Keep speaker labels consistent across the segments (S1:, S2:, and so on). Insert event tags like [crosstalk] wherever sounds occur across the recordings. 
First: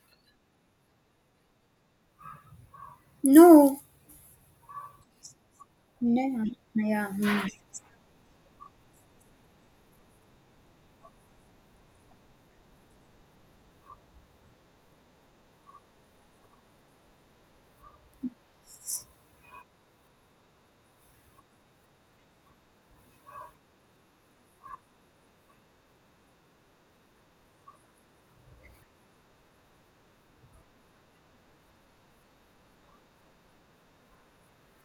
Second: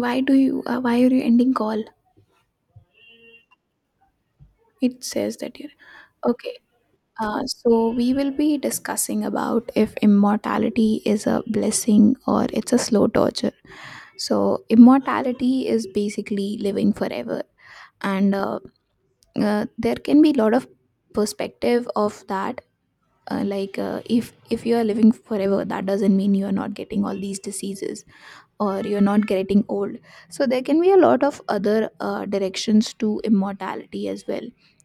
S1: Why are you ending call?
S2: No.
S1: It says that you're.
S2: Yeah.
S1: Okay.
S2: Yeah. Mm.
S1: So we will be discussing about if immortality is a blessing or it's a slow torture. So immortality is basically living forever. And there can be a lot of perspective of that. Like, if you are living forever, that doesn't mean you are not getting all these diseases, or you're not getting old. So there can be a lot of other directions to immortality as well,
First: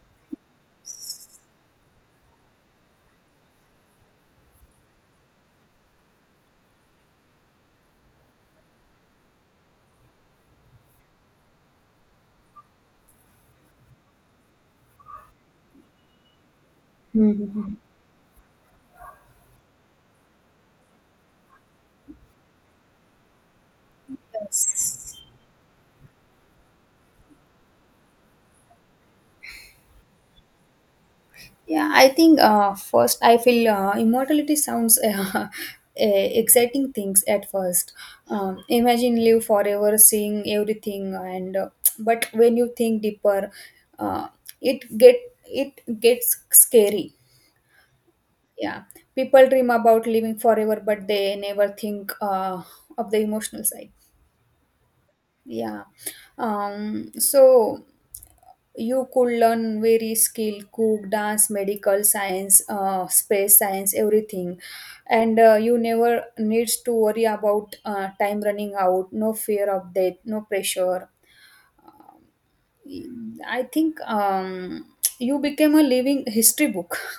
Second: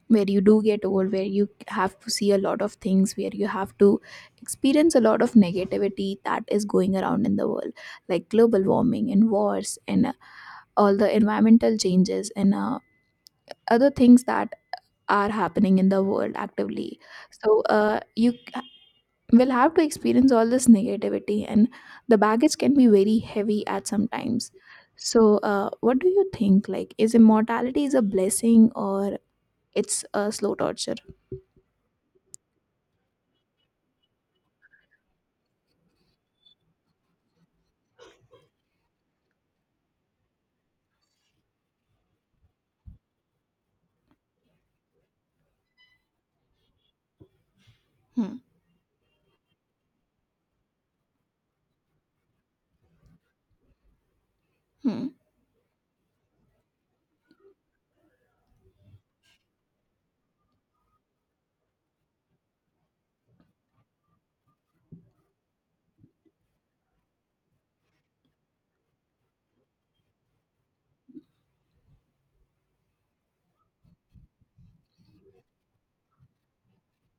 S1: where you do get old, where you have to see a lot of things, where you have to experience a lot of negativity that is going around in the world, like global warming and wars, and all the environmental changes, and other things that are happening in the world actively. So
S2: Mhm.
S1: you we will have to experience all this negativity, and the baggage can be very heavy at some times.
S2: Yes.
S1: So what do you think, like, is immortality is a blessing or it's a slow torture?
S2: Yeah, I think first I feel immortality sounds [laughs] exciting things at first. Imagine live forever, seeing everything, and but when you think deeper, uh, it get it gets scary.
S1: Hmm.
S2: Yeah, people dream about living forever, but they never think of the emotional side.
S1: Hmm.
S2: Yeah, so you could learn very skill, cook, dance, medical science, space science, everything, and you never needs to worry about time running out. No fear of death, no pressure. I think you became a living history book. [laughs]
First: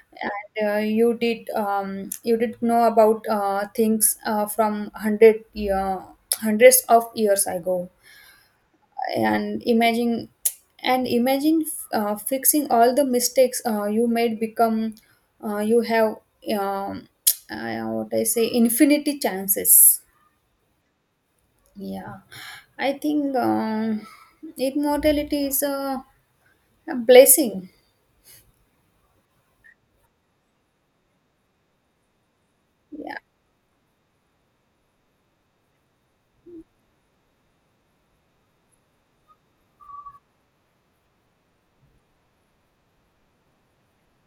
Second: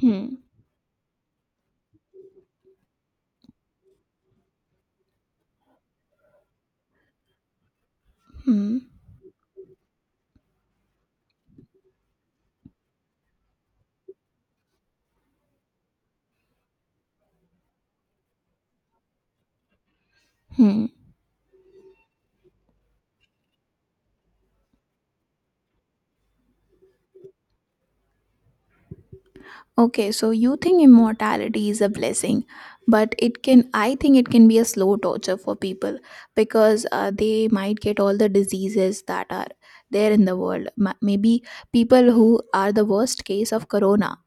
S1: Hmm.
S2: you did know about things from hundreds of years ago,
S1: Hmm.
S2: and imagine fixing all the mistakes you made become you have um, [tsk] what I say infinity chances.
S1: Hmm.
S2: Yeah, I think immortality is a blessing.
S1: Okay, so you think immortality is a blessing, but
S2: Yeah.
S1: it can I think it can be a slow torture for people, because they might get all the diseases that are there in the world. Maybe people who are the worst case of corona,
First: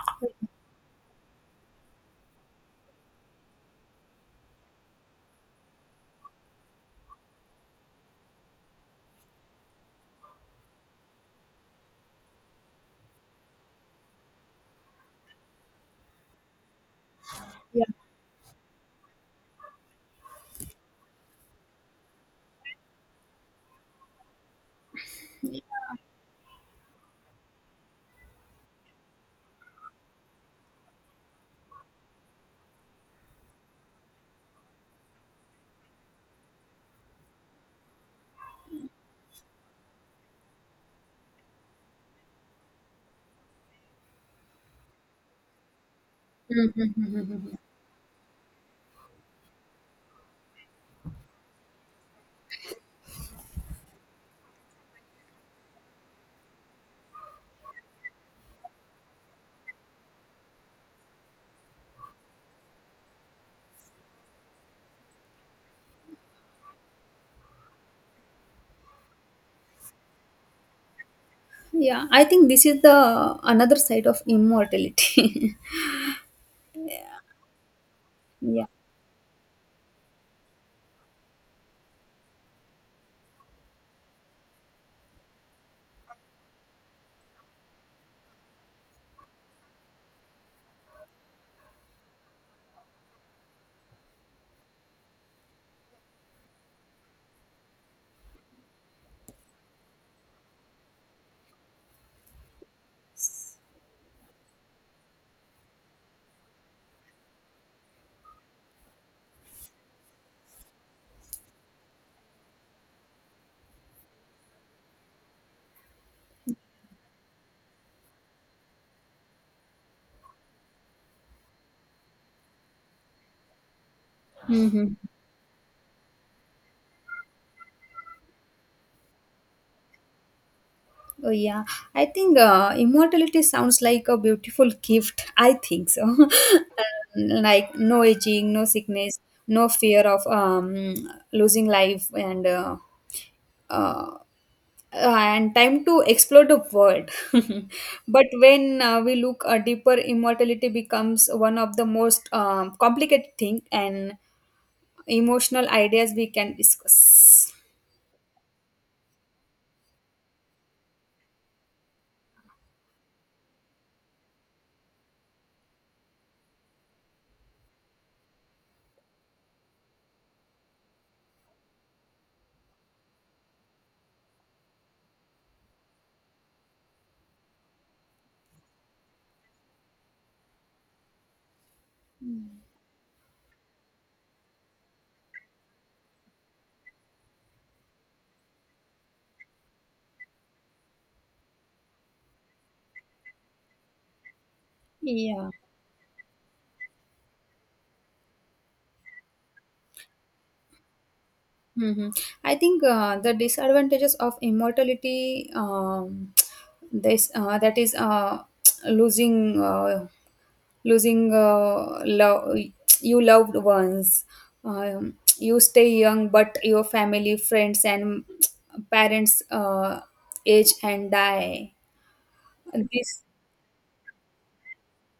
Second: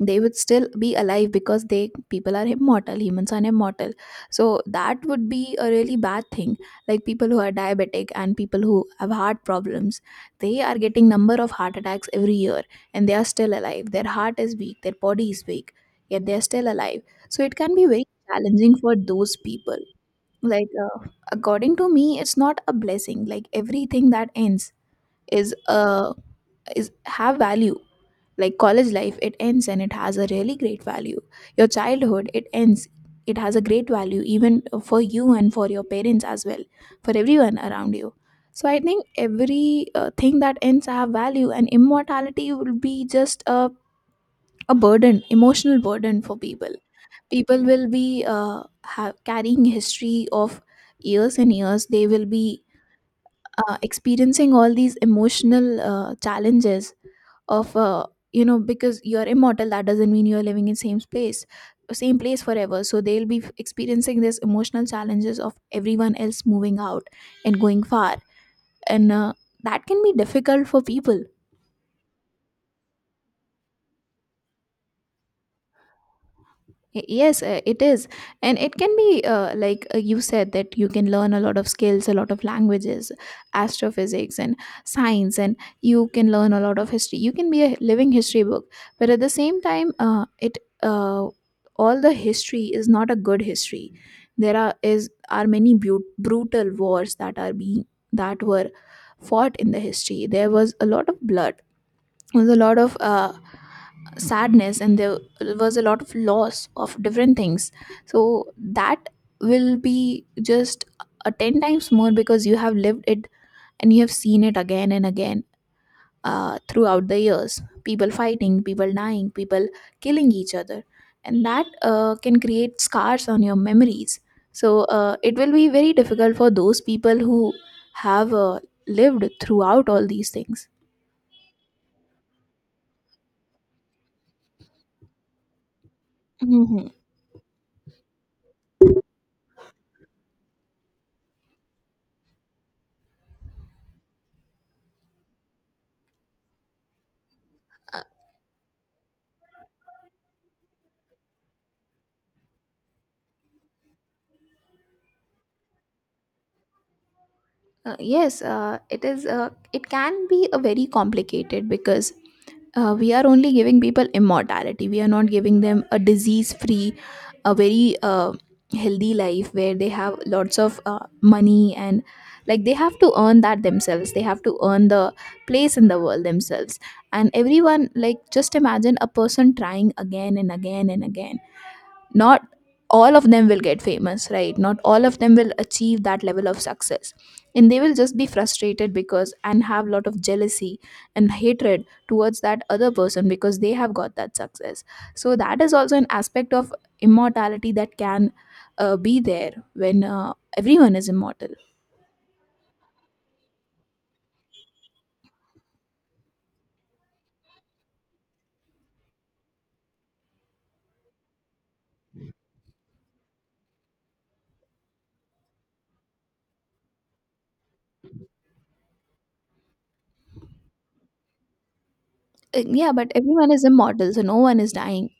S1: they would still be alive because they people are immortal, humans are immortal. So that would be a really bad thing. Like people who are diabetic and people who have heart problems, they are getting number of heart attacks every year, and they are still alive. Their heart is weak, their body is weak, yet they are still alive. So it can
S2: Yeah.
S1: be very challenging for those people. Like, according to me it's not a blessing. Like everything that ends is uh is have value. Like college life, it ends and it has a really great value. Your childhood, it ends, it has a great value, even for you and for your parents as well, for everyone around you. So I think every thing that ends have value, and immortality will be just a burden, emotional burden for people.
S2: Mhm.
S1: People will be carrying history of years and years. They will be experiencing all these emotional challenges of, because you're immortal, that doesn't mean you're living in same space, same place forever, so they'll be experiencing this emotional challenges of everyone else moving out and going far, and that can be difficult for people.
S2: [laughs] Yeah, I think this is the another side of immortality.
S1: Yes, it is. And
S2: [laughs] Yeah.
S1: it can be, like, you said, that you can learn a lot of skills, a lot of languages, astrophysics, and science, and you can learn a lot of history. You can be a living history book. But at the same time, it uh, all the history is not a good history. There are is are many brutal wars that are being that were fought in the history. There was a lot of blood. There was a lot of sadness, and there was a lot of loss of different things, so that will be just a 10 times more, because you have lived it and you have seen it again and again, throughout the years, people fighting, people dying, people killing each other. And that can create scars on your memories. So
S2: Mhm.
S1: it will be very difficult for those people who have lived throughout all these things.
S2: Oh yeah, I think immortality sounds like a beautiful gift. I think so. [laughs]
S1: Mhm.
S2: Like no aging, no sickness, no fear of losing life, and uh, uh, and time to explore the world. [laughs] But when we look deeper, immortality becomes one of the most complicated thing and emotional ideas we can discuss.
S1: Yes, it is. It can be a very complicated because we are only giving people immortality. We are not giving them a disease-free, a very healthy life where they have lots of money, and like they have to earn that themselves. They have to earn the place in the world themselves. And everyone, like, just imagine a person trying again and again and again, not all of them will get famous, right, not all of them will achieve that level of success, and they will just be frustrated, because, and have a lot of jealousy and hatred towards that other person because they have got that success. So
S2: Yeah.
S1: that is also an aspect of immortality that can be there when everyone is immortal.
S2: Hmm. I think the disadvantages of immortality, this that is [tsk] losing uh, losing love you loved ones. You stay young, but your family, friends, and [tsk] parents age and die.
S1: Yeah, but
S2: This,
S1: everyone is immortal, so no one is dying,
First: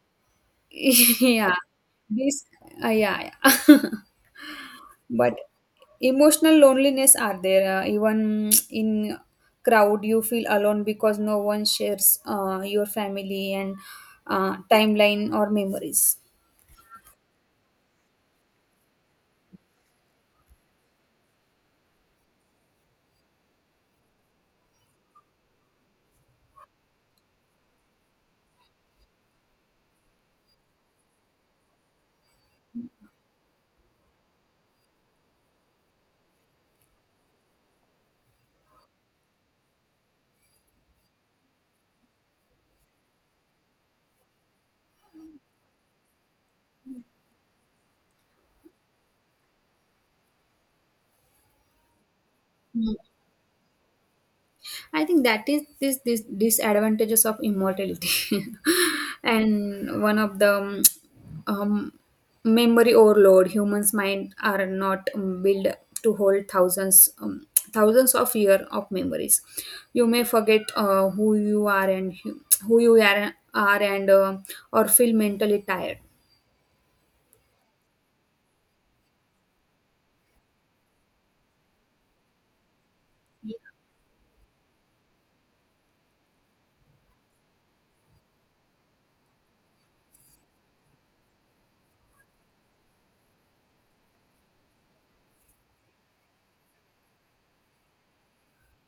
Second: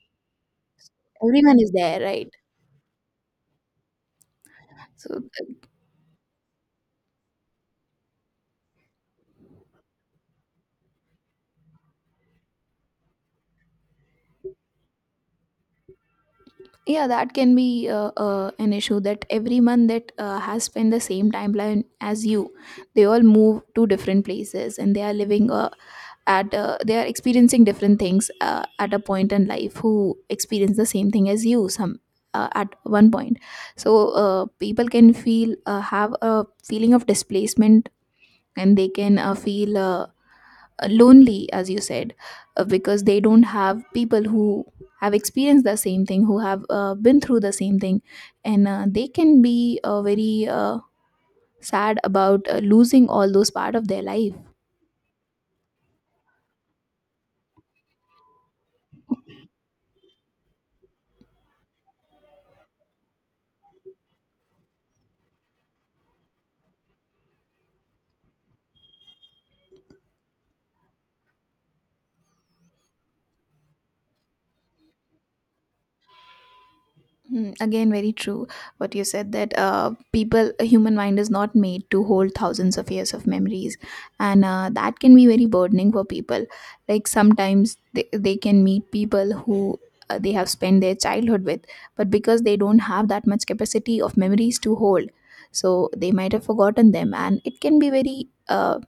S2: [laughs] yeah,
S1: everyone is there, right?
S2: this, yeah. Yeah. [laughs]
S1: So
S2: But emotional loneliness are there even [tsk] in crowd you feel alone because no one shares your family and timeline or memories.
S1: yeah, that can be an issue that everyone that has spent the same timeline as you, they all move to different places and they are living, at they are experiencing different things at a point in life, who experience the same thing as you, some at one point. So people can feel, have a feeling of displacement, and they can feel lonely, as you said, because they don't have people who have experienced the same thing, who have been through the same thing, and they can be very sad about losing all those part of their life.
S2: I think that is this disadvantages of immortality, [laughs] and one of the um, um, memory overload. Humans' mind are not built to hold thousands of year of memories. You may forget who you are and who you are and or feel mentally tired.
S1: Hmm. Again, very true. What you said, that people, a human mind is not made to hold thousands of years of memories, and that can be very burdening for people. Like sometimes they can meet people who they have spent their childhood with, but because they don't have that much capacity of memories to hold, so they might have forgotten them, and it can be very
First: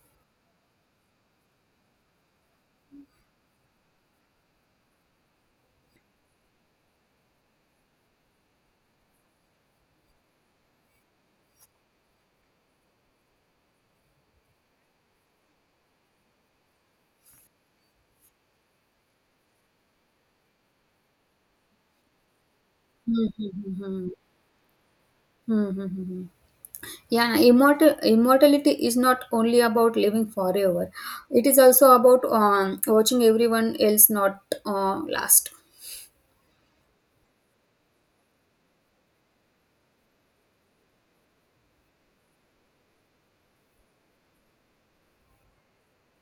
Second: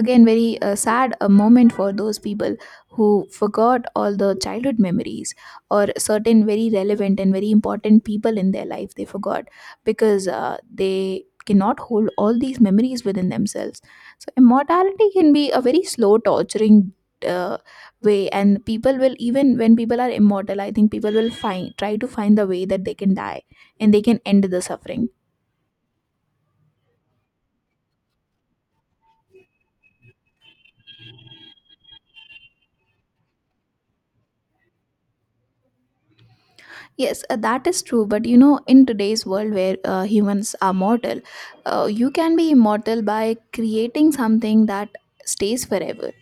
S1: again very sad a moment for those people who forgot all the childhood memories, or certain very relevant and very important people in their life they forgot, because they cannot hold all these memories within themselves. So immortality can be a very slow torturing uh, way, and people will, even when people are immortal, I think people will find try to find the way that they can
S2: Hmm,
S1: die
S2: hmm, hmm,
S1: and they
S2: hmm.
S1: can end the suffering.
S2: Hmm, hmm, hmm, hmm. Yeah, immortality is not only about living forever. It is also about watching everyone else not last.
S1: Yes, that is true. But you know, in today's world where humans are mortal, you can be immortal by creating something that stays forever.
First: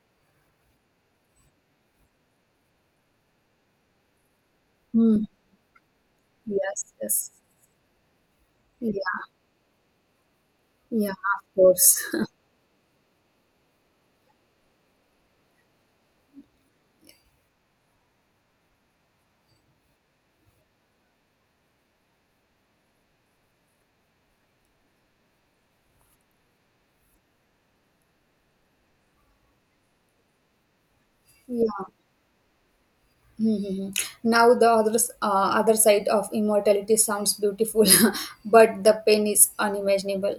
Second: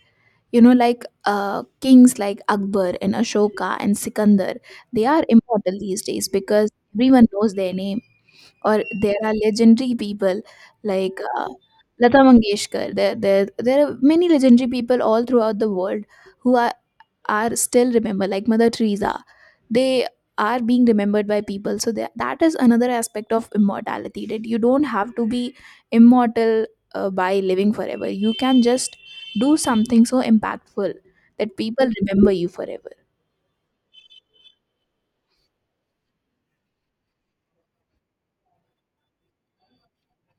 S1: You know, like kings like Akbar and Ashoka and Sikandar, they are
S2: Hmm.
S1: immortal these days because
S2: Yes,
S1: everyone
S2: yes.
S1: knows their name. Or
S2: Yeah,
S1: there are legendary people
S2: yeah,
S1: like,
S2: of course.
S1: Lata
S2: [laughs]
S1: Mangeshkar. There are many legendary people all throughout the world who are still remembered, like Mother Teresa. They are being remembered by people. So that is another aspect of immortality. That you don't have to be immortal by living forever. You can just do something so impactful that people
S2: Yeah.
S1: remember you forever.
S2: Mhm. Now the other side of immortality sounds beautiful, [laughs] but the pain is unimaginable.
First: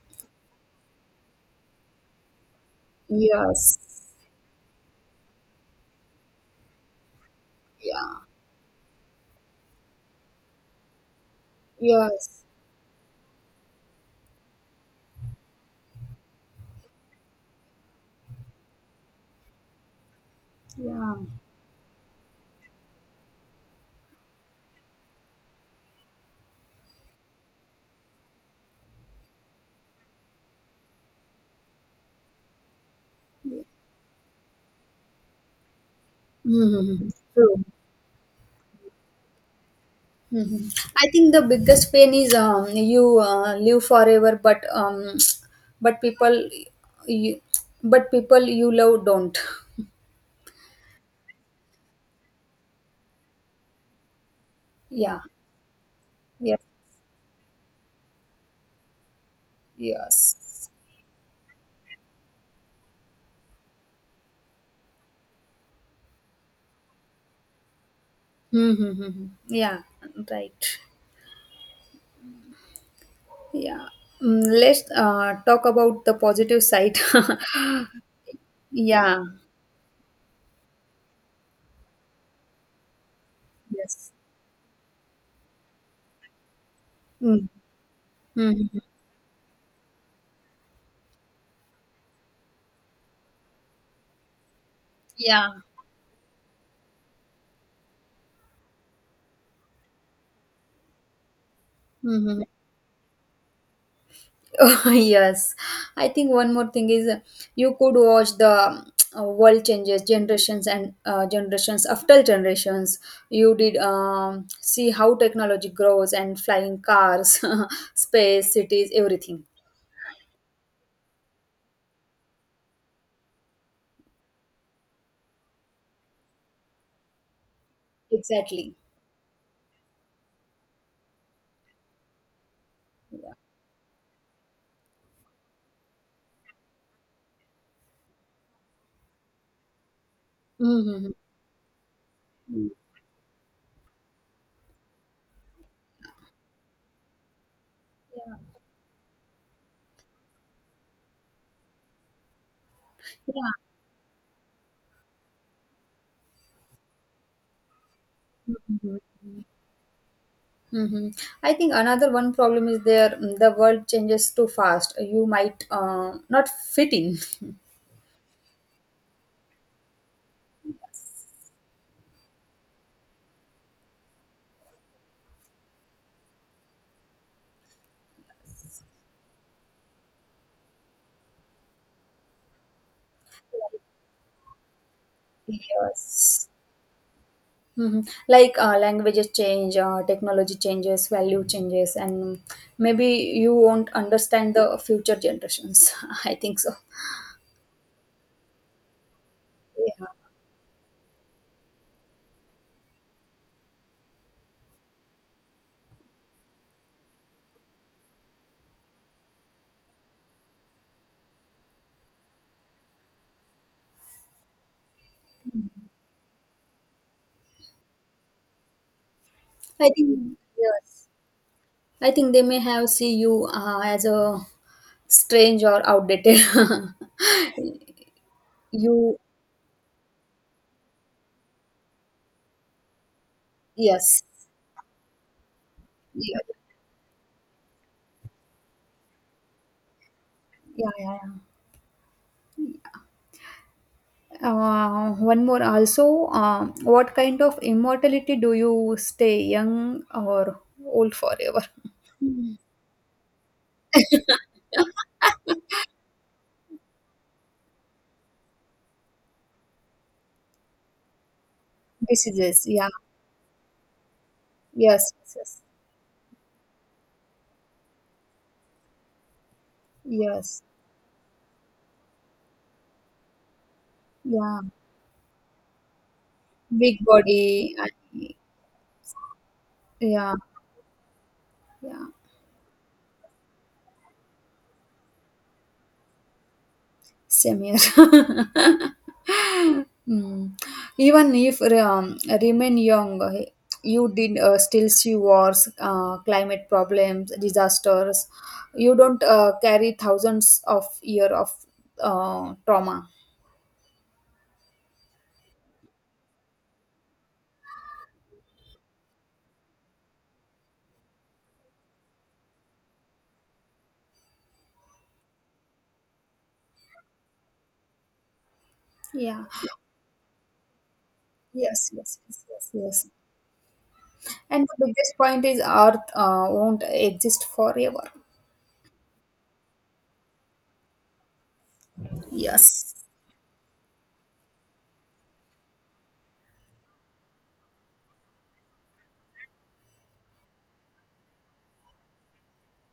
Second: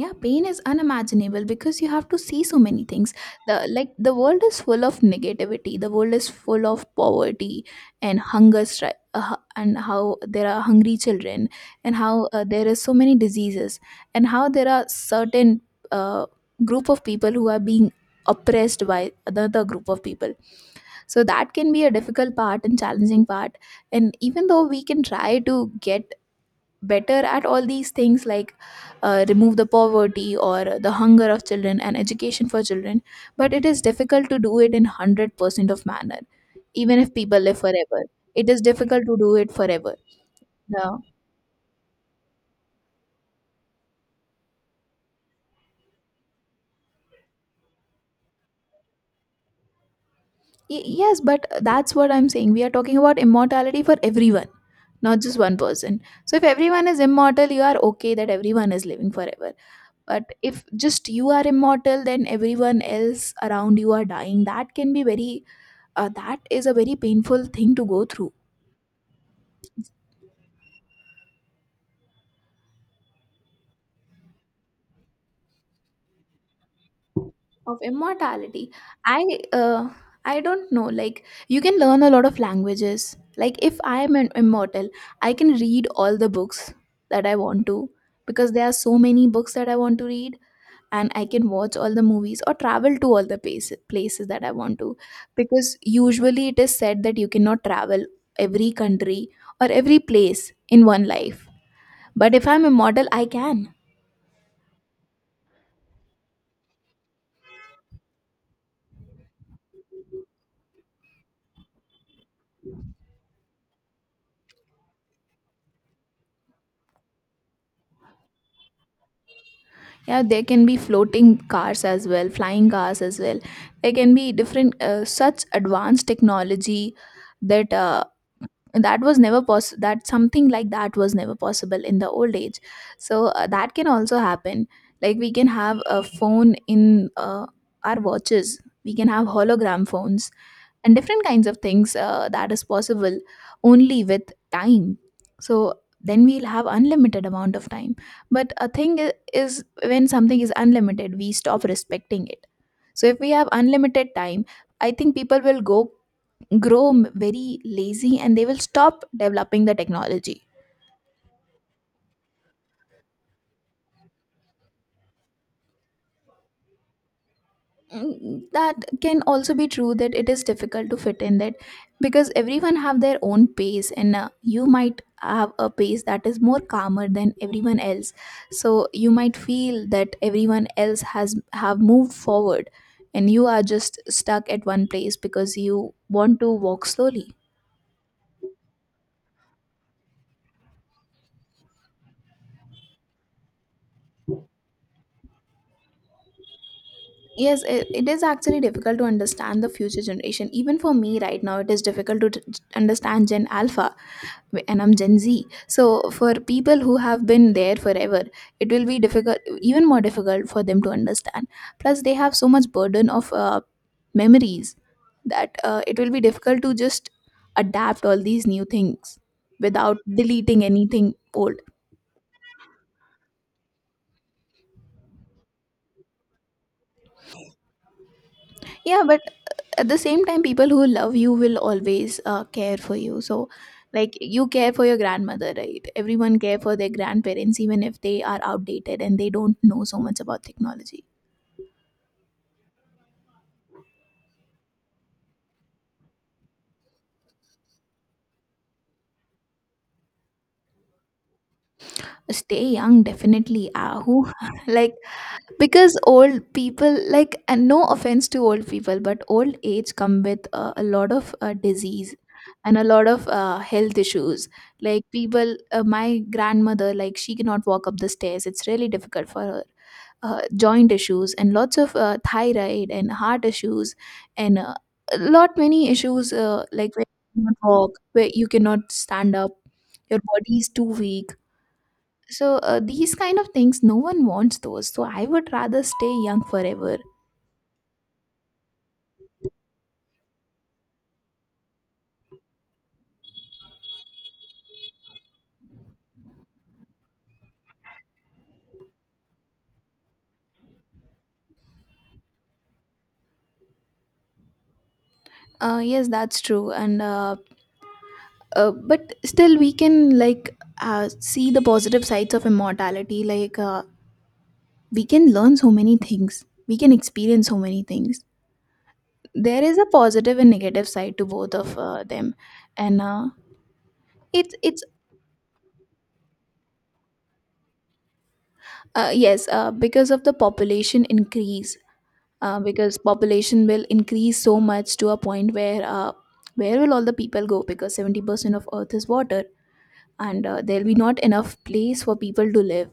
S1: Yeah, pain is unimaginable because you have to see so many things, the
S2: Yes.
S1: like the world is full of negativity, the world is full of poverty and
S2: Yeah.
S1: hunger and how there are hungry children, and how
S2: Yes.
S1: there is so many diseases, and how there are certain uh, group of people who are being oppressed by another group of people.
S2: Yeah.
S1: So that can be a difficult part and challenging part. And even though we can try to get better at all these things, like, remove the poverty or the hunger of children and education for children, but it is difficult to do it in 100% of manner,
S2: Hmm. Hmm, hmm,
S1: even
S2: hmm.
S1: if people live
S2: True.
S1: forever, it is difficult to do it forever.
S2: Mhm.
S1: Now,
S2: I think the biggest pain is you live forever, but you people you love don't.
S1: yes, but that's what I'm saying, we are talking about immortality for everyone, not
S2: Yeah.
S1: just one person. So if
S2: Yeah.
S1: everyone is immortal, you are okay that everyone is living forever. But if
S2: Yes.
S1: just you are immortal, then everyone else around you are dying, that can be very that is a very painful thing to go through.
S2: Mm-hmm. Yeah. Right. Yeah. Mm, let's talk about the positive side.
S1: Of immortality.
S2: [laughs]
S1: i
S2: Yeah.
S1: uh, i don't know, like you can learn a lot of languages. Like if I
S2: Yes.
S1: am an immortal, I can read all the books that I
S2: Mm-hmm.
S1: want to, because there are
S2: Mm-hmm.
S1: so many books that I want to read. And I can watch all the movies or travel to all the places that I want to,
S2: Yeah.
S1: because usually it is said that you cannot travel every country or every place in one life. But
S2: Mm-hmm.
S1: if I'm immortal I can.
S2: Oh, [laughs] yes, I think one more thing is you could watch the world changes generations and generations after generations. You did see how technology grows and flying cars, [laughs] space, cities, everything.
S1: Yeah, there can be floating cars as well, flying cars as well. There can be different such advanced technology that
S2: Exactly.
S1: that was never poss that something like that was never possible in the old age. So that can also happen. Like we can have a phone in, our watches, we can have hologram phones and
S2: Hmm.
S1: different kinds of things that is possible only with time. So then we'll have unlimited amount of time. But a thing is, when something is unlimited we stop respecting it. So if we have
S2: Yeah.
S1: unlimited time, I think people will go grow very lazy, and they will
S2: Mhm.
S1: stop developing the technology.
S2: Mm-hmm. I think another one problem is there, the world changes too fast. You might not fit in. [laughs]
S1: Mm, that can also be true that it is difficult to fit in that because everyone have their own pace and you might have a pace that is more calmer than everyone else, so you might feel that everyone else has have moved forward and you are just stuck at one place because you want
S2: Yes.
S1: to walk slowly.
S2: Mhm. Like languages change, technology changes, value changes, and maybe you won't understand the future generations. [laughs] I think so.
S1: Yes, it is actually difficult to understand the future
S2: Yeah.
S1: generation. Even for me right now, it is difficult to understand Gen Alpha and I'm Gen Z. So, for people who have been there forever, it will be difficult, even more difficult for them to understand. Plus, they have so much burden of memories that it will be difficult to just adapt all these new things
S2: I
S1: without
S2: think
S1: deleting
S2: yes.
S1: anything old.
S2: I think they may have see you as a strange or outdated. [laughs]
S1: Yeah,
S2: you
S1: but at the same time people who love you will always care for you, so like
S2: Yes.
S1: you care for your grandmother, right?
S2: Yeah.
S1: Everyone care for their grandparents even if they are outdated and they don't know so much about
S2: Yeah.
S1: technology.
S2: Yeah. Yeah. One more also. What kind of immortality do you stay young or old forever?
S1: Stay young, definitely. Ah, who [laughs] like, because old people like, and no offense to old people, but old age come with a lot of disease
S2: Diseases,
S1: and a
S2: yeah.
S1: lot of health issues. Like
S2: Yes, yes,
S1: people,
S2: yes.
S1: my grandmother, like she cannot walk up the stairs, it's really difficult for her.
S2: Yes.
S1: Joint issues and lots of thyroid and heart issues, and
S2: Yeah.
S1: a lot many issues, like
S2: Big
S1: where you cannot
S2: body.
S1: walk, where
S2: I-
S1: you cannot stand up, your
S2: Yeah,
S1: body is too weak.
S2: yeah.
S1: So these kind of things no one wants those, so I would rather stay young forever.
S2: Same here. [laughs] Hmm. Even if remain young, you did still see wars, climate problems, disasters. You don't carry thousands of year of trauma.
S1: Yes, that's true. And but still we can like see the positive sides of immortality, like we can learn so many things, we can experience so many things.
S2: Yeah.
S1: There is a positive and negative side to both of
S2: Yes, yes,
S1: them.
S2: yes, yes,
S1: And
S2: yes. And
S1: it's
S2: the biggest point is Earth won't exist forever.
S1: yes, because of the population increase,
S2: Yes.
S1: because population will increase so much to a point where will all the people go, because 70% of earth is water and there'll be not enough place for people to live.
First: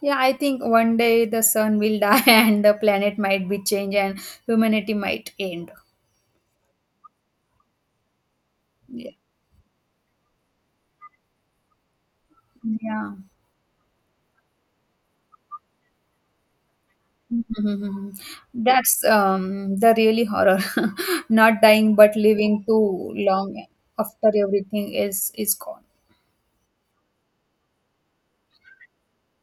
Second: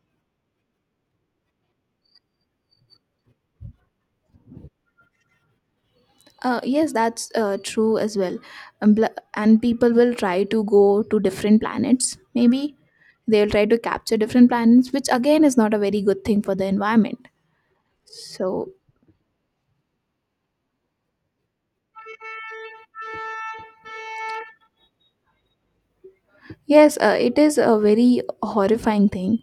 S2: Yeah, I think one day the sun will die [laughs] and the planet might be changed and humanity might end.
S1: Yes, that's true as well. And,
S2: Yeah.
S1: and people will try to go to different planets, maybe
S2: Yeah. [laughs]
S1: they'll try to capture different planets, which again is not a very good thing for the environment.
S2: Mhm.
S1: So
S2: That's the really horror. [laughs] Not dying but living too long after everything else is gone.
S1: yes, it is a very horrifying thing.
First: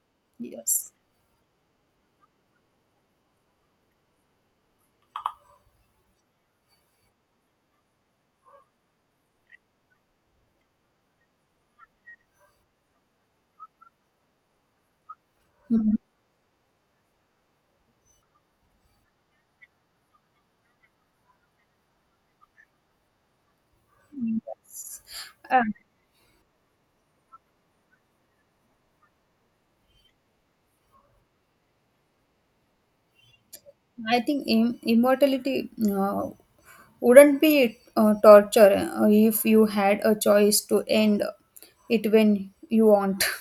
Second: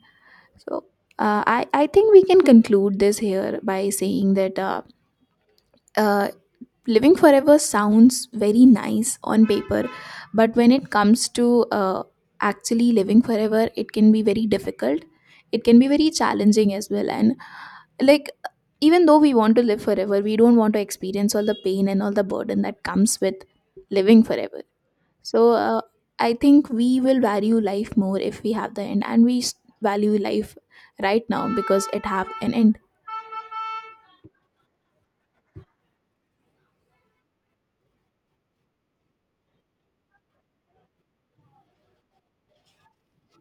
S1: So
S2: Yes.
S1: I think we can conclude this here by saying that uh, living forever sounds very nice on paper, but when it comes to actually living forever, it can be very difficult. It
S2: [laughs]
S1: can be
S2: Mhm.
S1: very challenging as well, and like even though we want to live forever, we don't want to experience all the pain and all the burden that comes with living forever.
S2: Yes.
S1: So
S2: Uh,
S1: I think we will value life more if we have the end, and we value life right now because it have an end.
S2: I think immortality wouldn't be torture if you had a choice to end it when you want. [laughs]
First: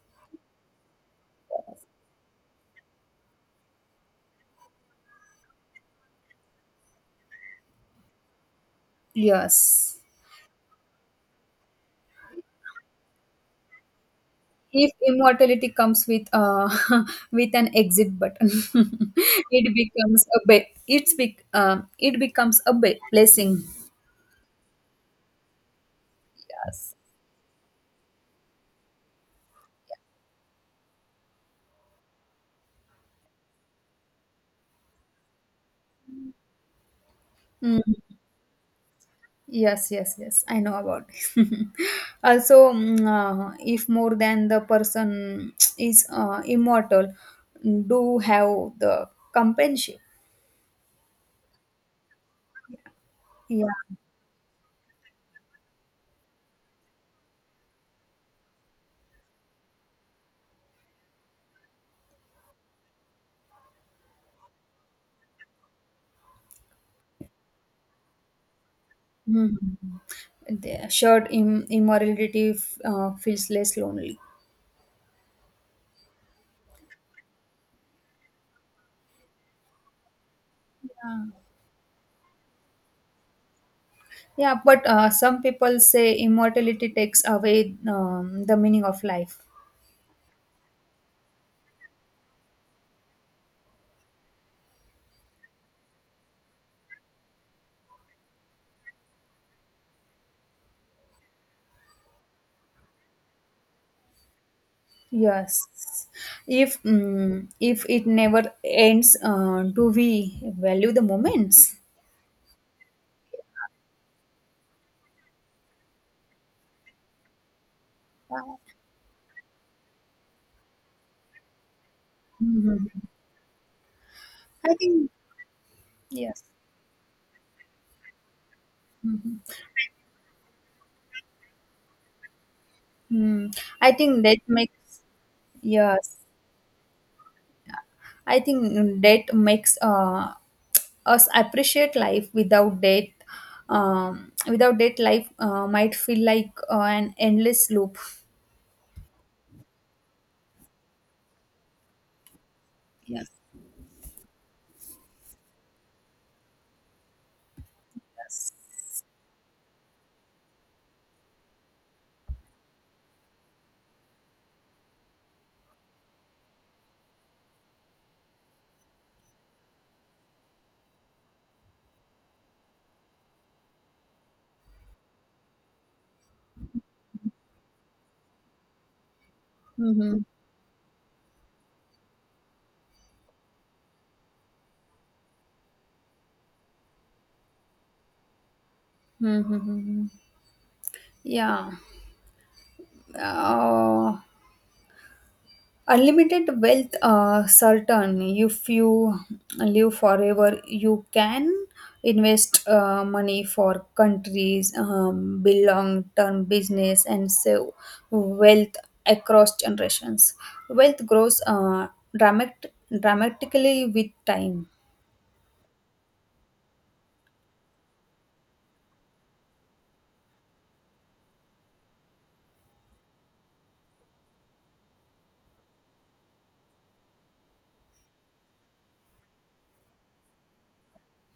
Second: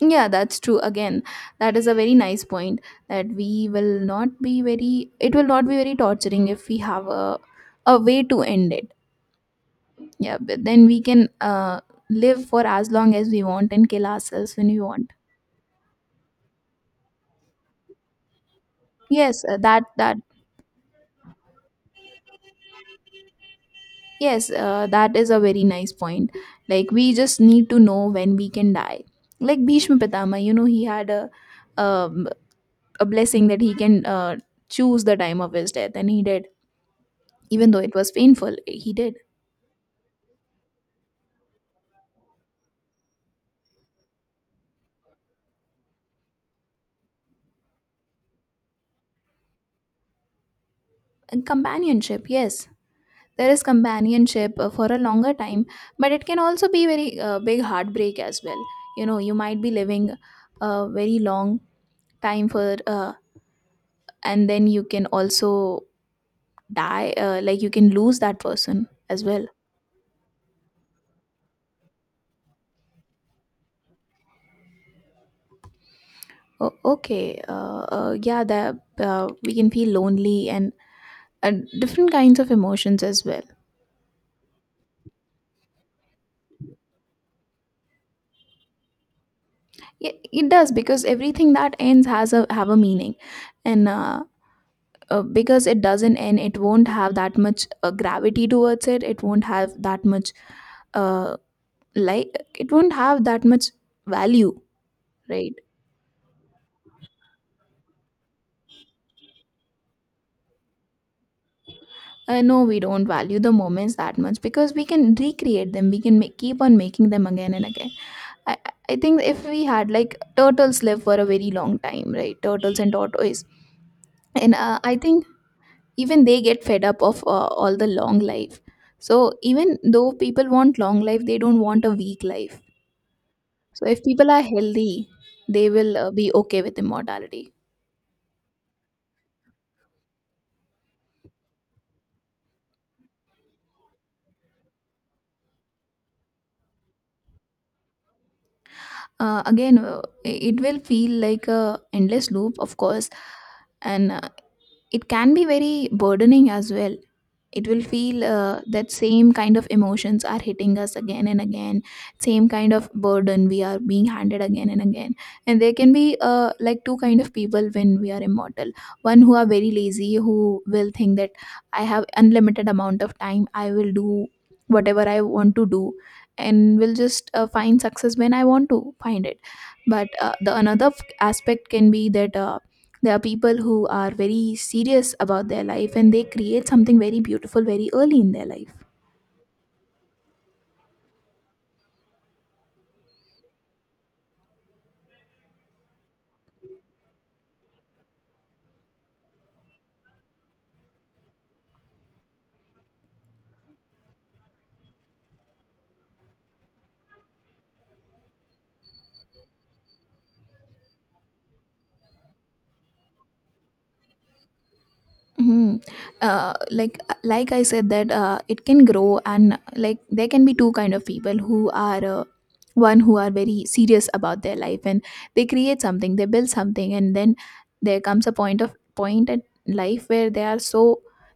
S1: Yeah, that's true. Again, that is a very nice point that we will not be very. It will not be very torturing if we have a way to end it.
S2: Yes.
S1: Yeah, but then we can live for as long as we want and kill ourselves when we
S2: If
S1: want.
S2: immortality comes with [laughs] with an exit button,
S1: Yes,
S2: [laughs]
S1: that that
S2: it becomes a blessing.
S1: yes, that is a very nice point. Like
S2: Yes.
S1: we just need to know when we can die. Like Bhishma Pitama, you know, he had um, a blessing that he can choose the time of his death, and he did. Even though
S2: Hmm.
S1: it was painful, he did.
S2: Yes, yes, yes. I know about it. [laughs] Also, if more than the person [tsk] is immortal, do have the companionship.
S1: And companionship, yes, there is
S2: Yeah.
S1: companionship for a longer time, but it can also be very big heartbreak as well. You know, you might be living a very long time for, and then you can also die, like you can lose that person as well.
S2: Mhm. The shared immorality feels less lonely.
S1: Oh, okay, yeah, that we can feel lonely and
S2: Yeah.
S1: uh, different kinds of emotions as well.
S2: Yeah, but some people say immortality takes away the meaning of life.
S1: Yeah, it does, because everything that ends has a have a meaning, and because it doesn't end, it won't have that much gravity towards it, it won't have that much, uh, like it won't have that much value, right?
S2: Yes. If it never ends, do we value the moments?
S1: No, we don't value the moments that much because we can recreate them, we can make, keep on making them again and again. I, I think if we had, like, turtles live for a very long time, right? Turtles and
S2: Mhm.
S1: tortoise, and
S2: I
S1: I
S2: think.
S1: think even they
S2: Yes.
S1: get fed up of all the long life. So
S2: Mhm.
S1: even though people want long life, they don't want a weak life.
S2: Hmm.
S1: So
S2: I
S1: if
S2: think
S1: people
S2: that
S1: are
S2: makes
S1: healthy, they will
S2: Yes.
S1: be okay with immortality.
S2: I think that makes us appreciate life without that. Without that, life might feel like an endless loop.
S1: Again, it will feel like a endless loop, of course,
S2: Yes.
S1: and it can be very burdening as well. It will feel that same kind of emotions are hitting us again and again, same kind of burden we are being handed again and again. And there can be, like, two kind of people when we are immortal. One who are very lazy, who will think that I have unlimited amount of time, I will do whatever I want to do, and will just find success when I want to find it. But
S2: Mm-hmm.
S1: the another aspect can be that there are people who are very serious about their life and they create something very beautiful very early in their life.
S2: Mm-hmm. Yeah. Uh, unlimited wealth certain if you live forever you can invest money for countries, build long term business and save wealth across generations. Wealth grows dramatic, dramatically with time.
S1: Hmm. Uh, like, I said that it can grow, and like there can be two kind of people who are, one who are very serious about their life and they create something, they build something, and then there comes a point at life where they are so,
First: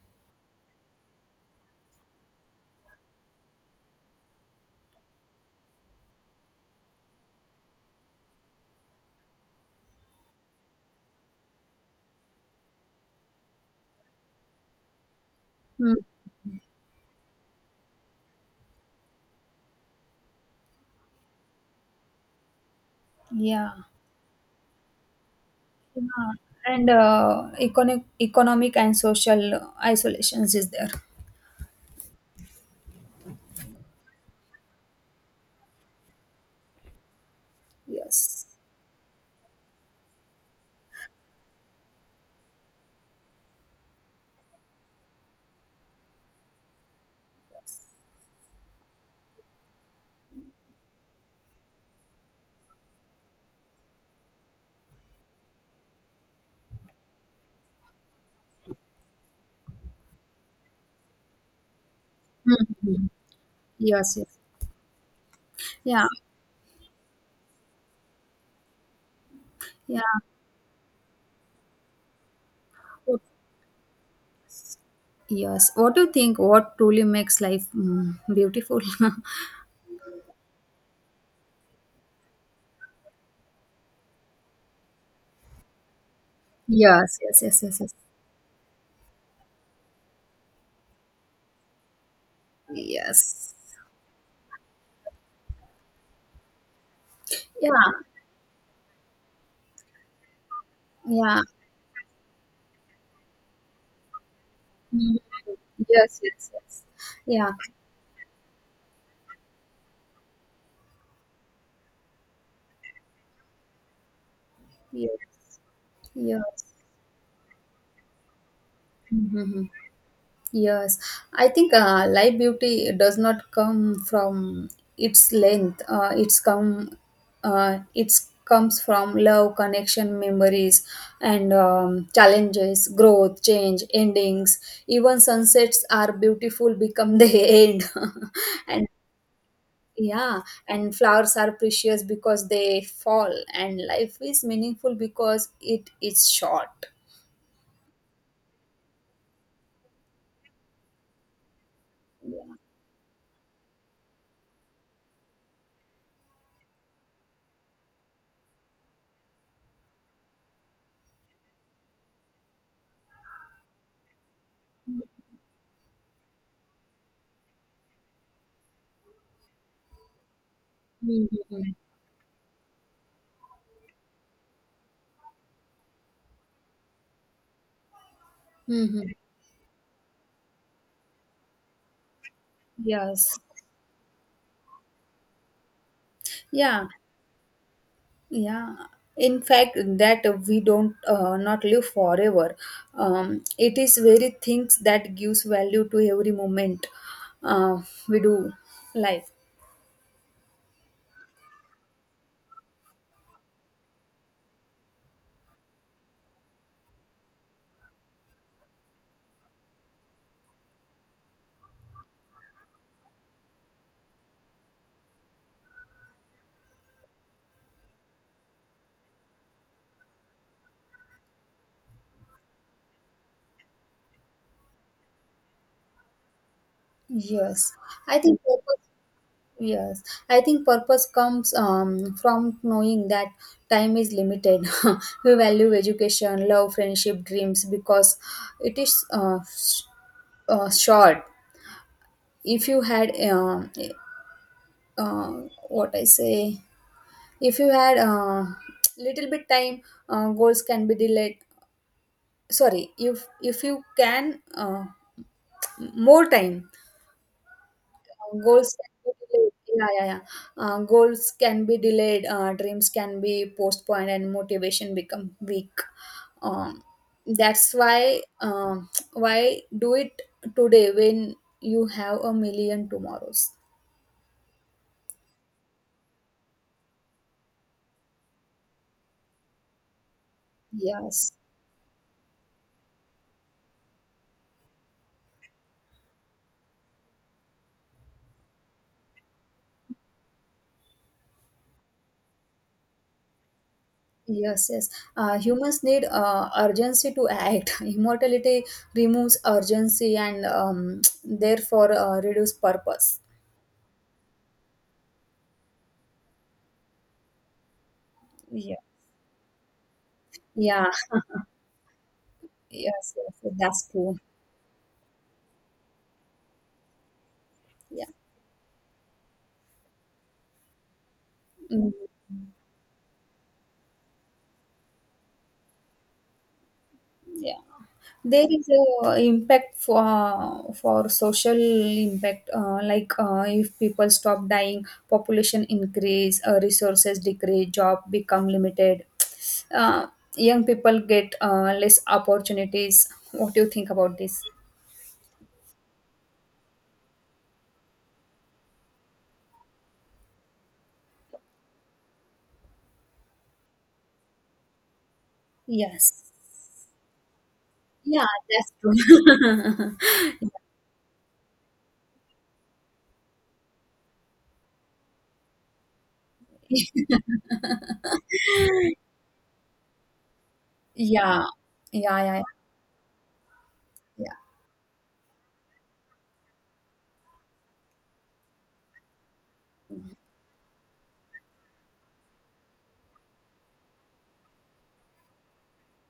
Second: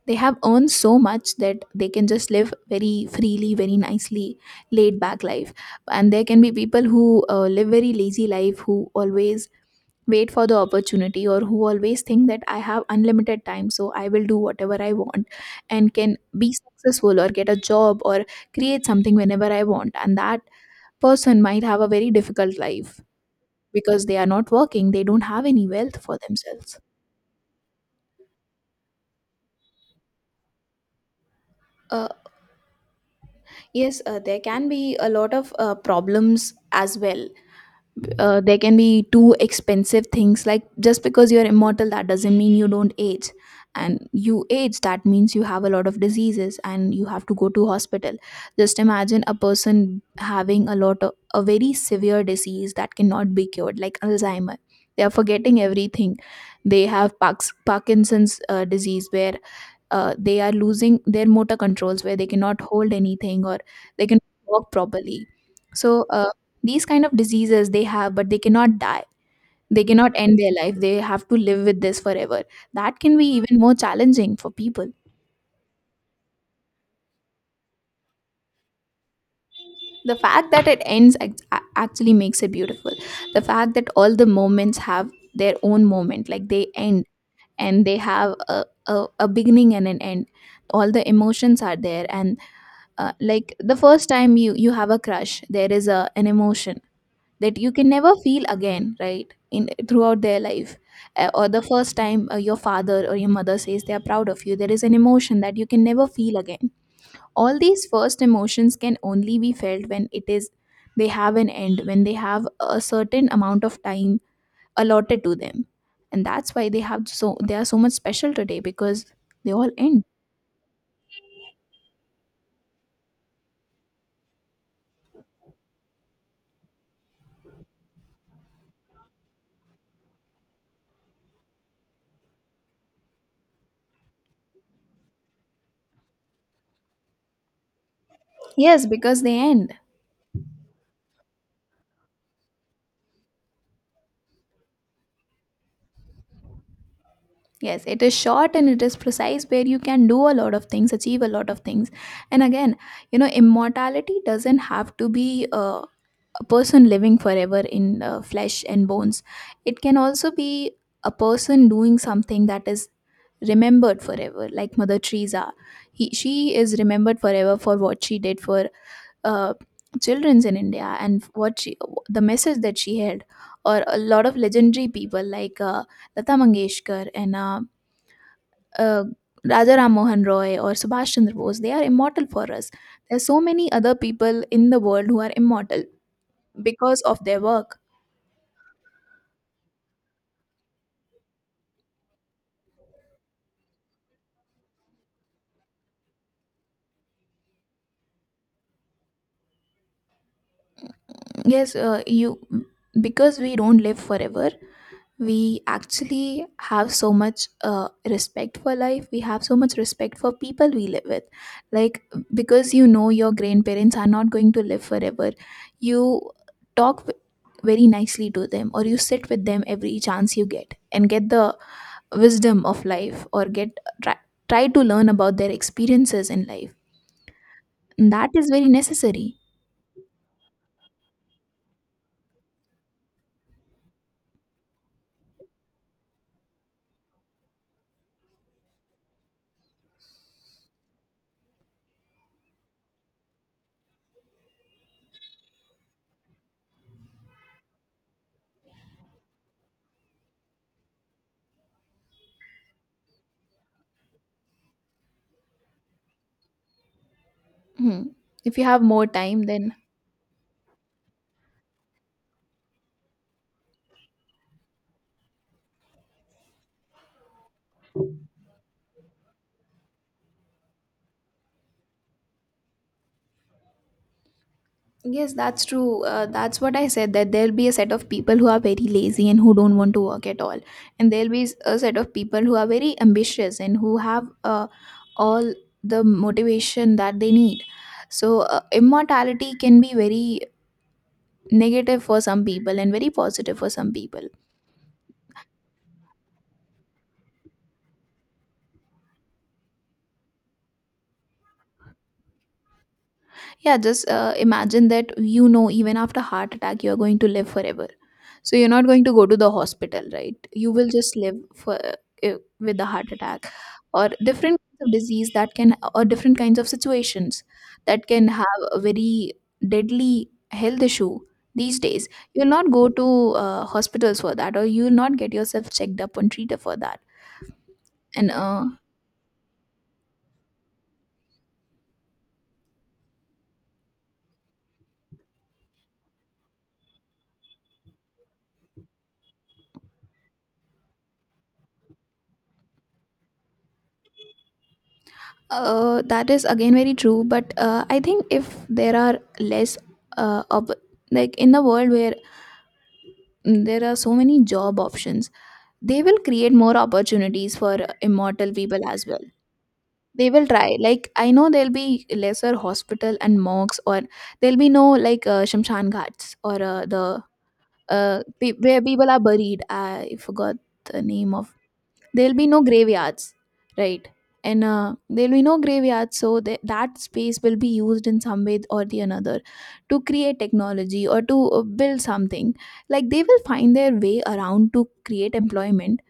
S1: they have earned so much that they can just live very freely, very nicely, laid back life. And there can be people who live very lazy life, who always wait for the opportunity, or who always think that I have unlimited time, so I will do whatever I want and
S2: Hmm.
S1: can be successful or get a job or create something whenever I want. And that person might have a very difficult life
S2: Yeah.
S1: because they are not working, they don't have any wealth for
S2: Yeah.
S1: themselves.
S2: And economic and social isolations is there.
S1: Uh, yes, there can be a lot of problems as well.
S2: Yes.
S1: There can be too expensive things, like just because you're immortal, that doesn't mean you don't age. And you age, that means you have a lot of diseases and you have to go to hospital. Just imagine a person having a lot of a very severe disease that cannot be cured, like Alzheimer. They are forgetting everything. They have Parkinson's disease where they are losing their motor controls, where they cannot hold
S2: Mhm.
S1: anything or they
S2: Yes,
S1: can
S2: yes.
S1: walk properly. So
S2: Yeah,
S1: these kind of diseases they have, but they cannot die, they
S2: yeah.
S1: cannot end their life, they have to live with this forever. That can be even more challenging for people.
S2: Yes. What do you think? What truly makes life beautiful? [laughs]
S1: The fact that it ends, actually makes it beautiful. The fact that all the moments have their own moment, like they end,
S2: Yes, yes, yes, yes,
S1: and
S2: yes.
S1: they have a beginning and an end. All the emotions are there, and
S2: Yes.
S1: like the first time you have a crush, there is a an emotion that
S2: Yeah.
S1: you can never feel again, right, in throughout their life.
S2: Yeah.
S1: Or the first time your father or your mother says they are proud of you, there is an
S2: Mhm.
S1: emotion that you can never
S2: Yes,
S1: feel
S2: yes,
S1: again.
S2: yes. Yeah.
S1: All these first emotions can only be felt when it is they have an end, when they have a certain amount of time
S2: Yes.
S1: allotted to them. And that's
S2: Yes.
S1: why they have so, they are so much special today because they
S2: Hmm.
S1: all end.
S2: Yes, I think live beauty does not come from its length. It's comes from love, connection, memories, and challenges, growth, change, endings. Even sunsets are beautiful, become the [laughs] end,
S1: Yes,
S2: and
S1: because they end.
S2: yeah, and flowers are precious because they fall, and life is meaningful because it is short.
S1: Yes, it is short and it is precise where you can do a lot of things, achieve a lot of things. And again, you know, immortality doesn't have to be a person living forever in flesh and bones. It can also be a person doing something that is remembered forever, like Mother Teresa. She is remembered forever for what she did for uh, children's in India, and what
S2: Mhm.
S1: she, the message that she had, or a lot of legendary people like Lata Mangeshkar and uh,
S2: Mhm.
S1: Raja Ram Mohan Roy or Subhash Chandra Bose, they are immortal for us. There are
S2: Yes.
S1: so many other people in the world who are immortal
S2: Yeah.
S1: because of their work.
S2: Yeah, in fact, that we don't not live forever. It is very things that gives value to every moment uh, we do life.
S1: Yes, you because we don't live forever, we actually have so much respect for life. We have so much respect for people we live with. Like because you know your grandparents are not going to live forever, you talk v- very nicely to them, or you sit with them every chance you get and get the wisdom of life or get try, try to learn about their experiences in life,
S2: Yes,
S1: and
S2: I
S1: that
S2: think
S1: is very
S2: purpose.
S1: necessary.
S2: Yes, I think purpose comes from knowing that time is limited. [laughs] We value education, love, friendship, dreams because it is short. If you had uh, what I say if you had little bit time, goals can be delayed. Sorry, if you can more time,
S1: Hmm. If you
S2: goals
S1: have
S2: can
S1: more
S2: be
S1: time
S2: delayed.
S1: then
S2: Yeah, yeah, yeah, goals can be delayed, dreams can be postponed, and motivation become weak. Um, that's why do it today when you have a million tomorrows?
S1: yes, that's true. That's what I said, that there'll be a set of people who are very lazy and who don't want to work at all, and there'll
S2: Yes.
S1: be a set of people who are very ambitious and who have all the motivation that they need. So immortality can be very negative for some people and very positive for some people.
S2: Yes, yes. Humans need urgency to act. [laughs] Immortality removes urgency and [tsk] therefore reduce purpose.
S1: Yeah, just imagine that, you know, even after heart attack you are going to live forever, so you're
S2: Yeah,
S1: not going to go to the hospital, right? You
S2: yeah,
S1: will just live for with the heart
S2: yes,
S1: attack,
S2: yes. That's
S1: or
S2: true.
S1: different kinds of disease that can, or different kinds of situations
S2: Yeah.
S1: that can have a very deadly health issue these
S2: Mm,
S1: days. You'll not go to hospitals for that, or you'll not get yourself checked up and treated for that.
S2: yeah.
S1: And
S2: There is a impact for social impact. Like if people stop dying, population increase, resources decrease, job become limited. [tsk] Uh, young people get less opportunities. What do you think about this?
S1: That is again very true, but I think if there are less of, like, in the world where, mm, there are so many job options, they will
S2: Yes.
S1: create more opportunities for
S2: Yeah,
S1: immortal
S2: that's
S1: people as well.
S2: true.
S1: They will try.
S2: [laughs]
S1: Like I know there'll be lesser hospital and mocks, or there'll be no, like, shamshan ghats, or
S2: Yeah.
S1: the
S2: [laughs]
S1: where people are buried. I forgot the name
S2: Yeah,
S1: of.
S2: yeah,
S1: There'll
S2: yeah. Yeah.
S1: be no graveyards, right?
S2: Yeah.
S1: And there'll be no graveyards, so that space will be used in some way or the another to create technology or to build something. Like, they will find their way around to create employment,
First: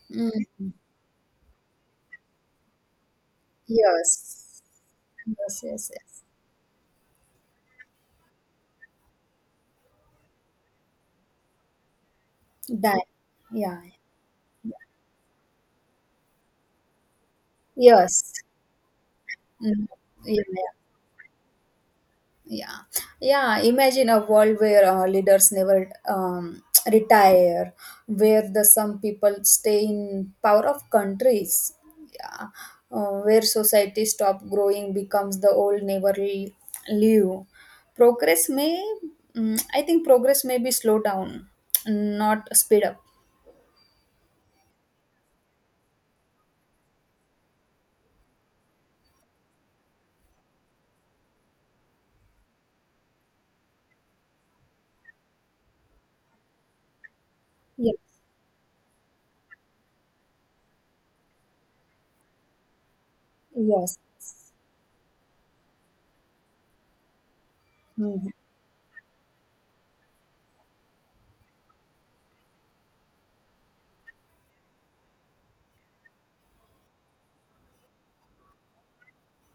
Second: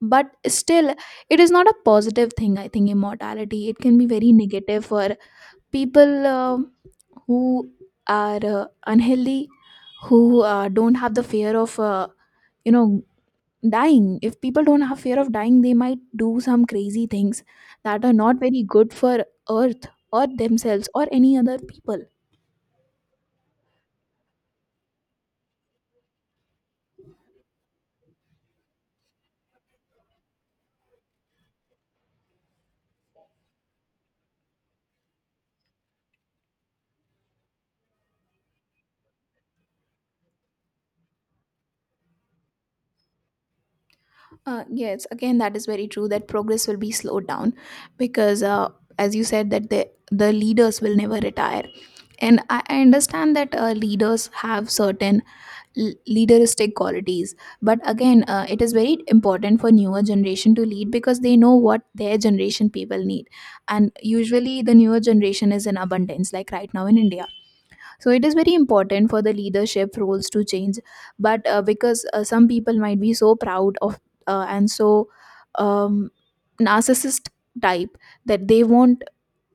S1: but
S2: Mm.
S1: still it is not a positive thing. I think immortality, it can be very
S2: Yes.
S1: negative for
S2: Yes, yes, yes.
S1: people who are unhealthy, who don't have the fear of you know
S2: That. Yeah.
S1: dying. If people
S2: Yeah.
S1: don't have fear of dying, they might do some crazy things that are
S2: Yes.
S1: not very good for earth
S2: Mm.
S1: or
S2: Yeah, yeah.
S1: themselves or any other people.
S2: Yeah, yeah. Imagine a world where leaders never [tsk] retire, where the some people stay in power of countries. Yeah, where society stop growing becomes the old never leave. Progress may, I think, progress may be slow down, not speed up.
S1: Yes, again, that is very true that progress will be slowed down, because as you said, that the leaders will never retire. I understand that leaders have certain leaderistic qualities, but
S2: Yes,
S1: again, it is very important for newer generation to lead, because they know what their generation people need, and
S2: yes.
S1: usually the newer generation is in abundance, like right now in India. So it
S2: Hmm.
S1: is very important for the leadership roles to change. But because some people might be so proud of and so um, narcissist type that they won't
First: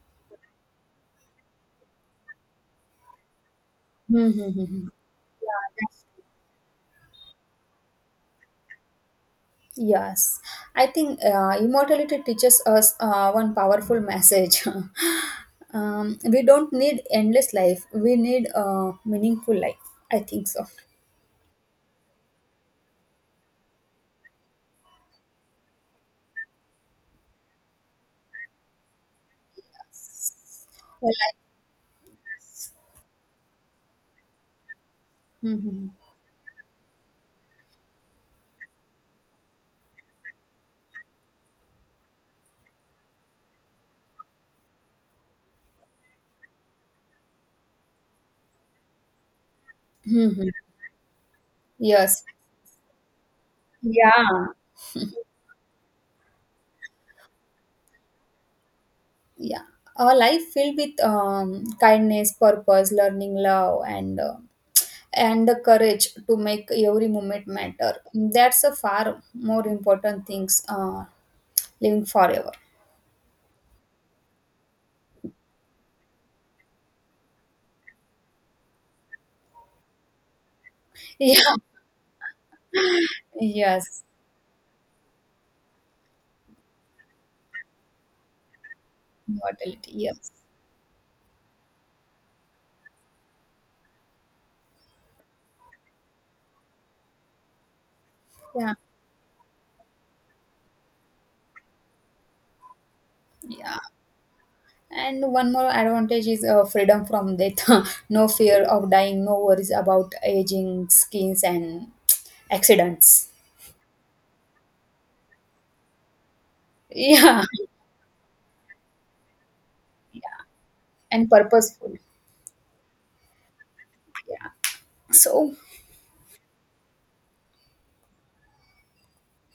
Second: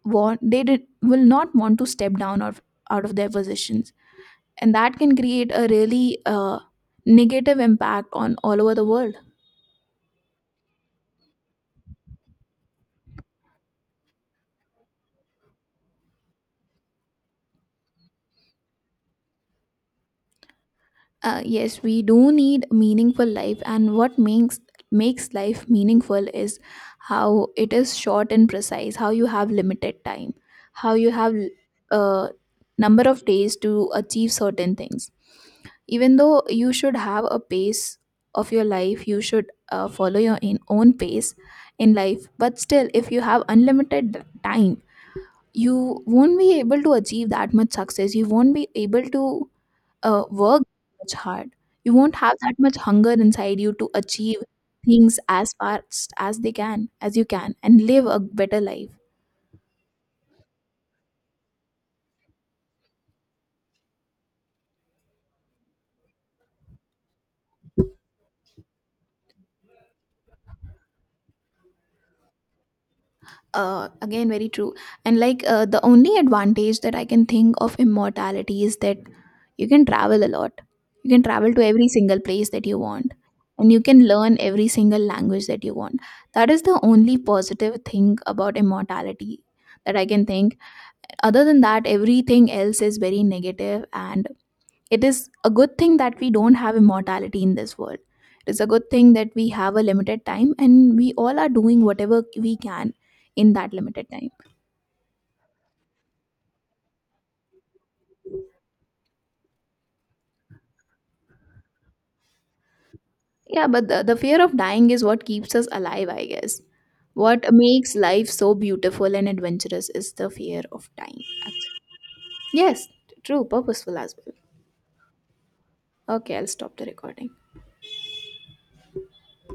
S1: want, will not want to step down or out of their positions,
S2: Hmm. Hmm.
S1: and
S2: Hmm.
S1: that can create
S2: Yeah,
S1: a
S2: that's.
S1: really negative impact on all over the world.
S2: Yes, I think immortality teaches us one powerful message. [laughs] We don't need endless life. We need a meaningful life. I think so.
S1: Yes, we do need meaningful life, and what makes makes life meaningful is how it is short and precise, how you have limited time, how you
S2: Well,
S1: have
S2: I-
S1: a number of days to achieve certain things.
S2: Mhm.
S1: Even though you should have a pace of your life, you should follow your own pace in life, but still, if you have unlimited time, you won't be able to achieve that much success, you won't be able to
S2: Mhm.
S1: work much hard, you won't
S2: Yes.
S1: have that much hunger inside you to achieve
S2: Yeah.
S1: things as fast as they can, as you can, and live a better life.
S2: Yeah. A life filled with kindness, purpose, learning, love, and and the courage to make every moment matter. That's a far more important things. Living forever.
S1: Again, very true. And like, the only advantage that I can think of immortality is that you can travel a lot. You can travel
S2: [laughs]
S1: to every single place that you want, and you can
S2: Yes,
S1: learn every single language that you want. That is the only positive thing about immortality
S2: mortality.
S1: that I can
S2: Yes.
S1: think. Other than that, everything else is very negative, and it is a good thing that we don't have immortality in this world. It is a
S2: Yeah.
S1: good thing that we have a limited time and we all are doing whatever we can in that
S2: Yeah.
S1: limited time.
S2: And one more advantage is freedom from death. [laughs] No fear of dying, no worries about aging, skins, and [tsk] accidents. [laughs]
S1: Yeah, but the fear of dying is what keeps us alive, I guess. What
S2: Yeah.
S1: makes life so beautiful and adventurous is the
S2: Yeah.
S1: fear of dying,
S2: And purposeful.
S1: actually. Yes, true, purposeful as well.
S2: Yeah. So
S1: Okay, I'll stop the recording.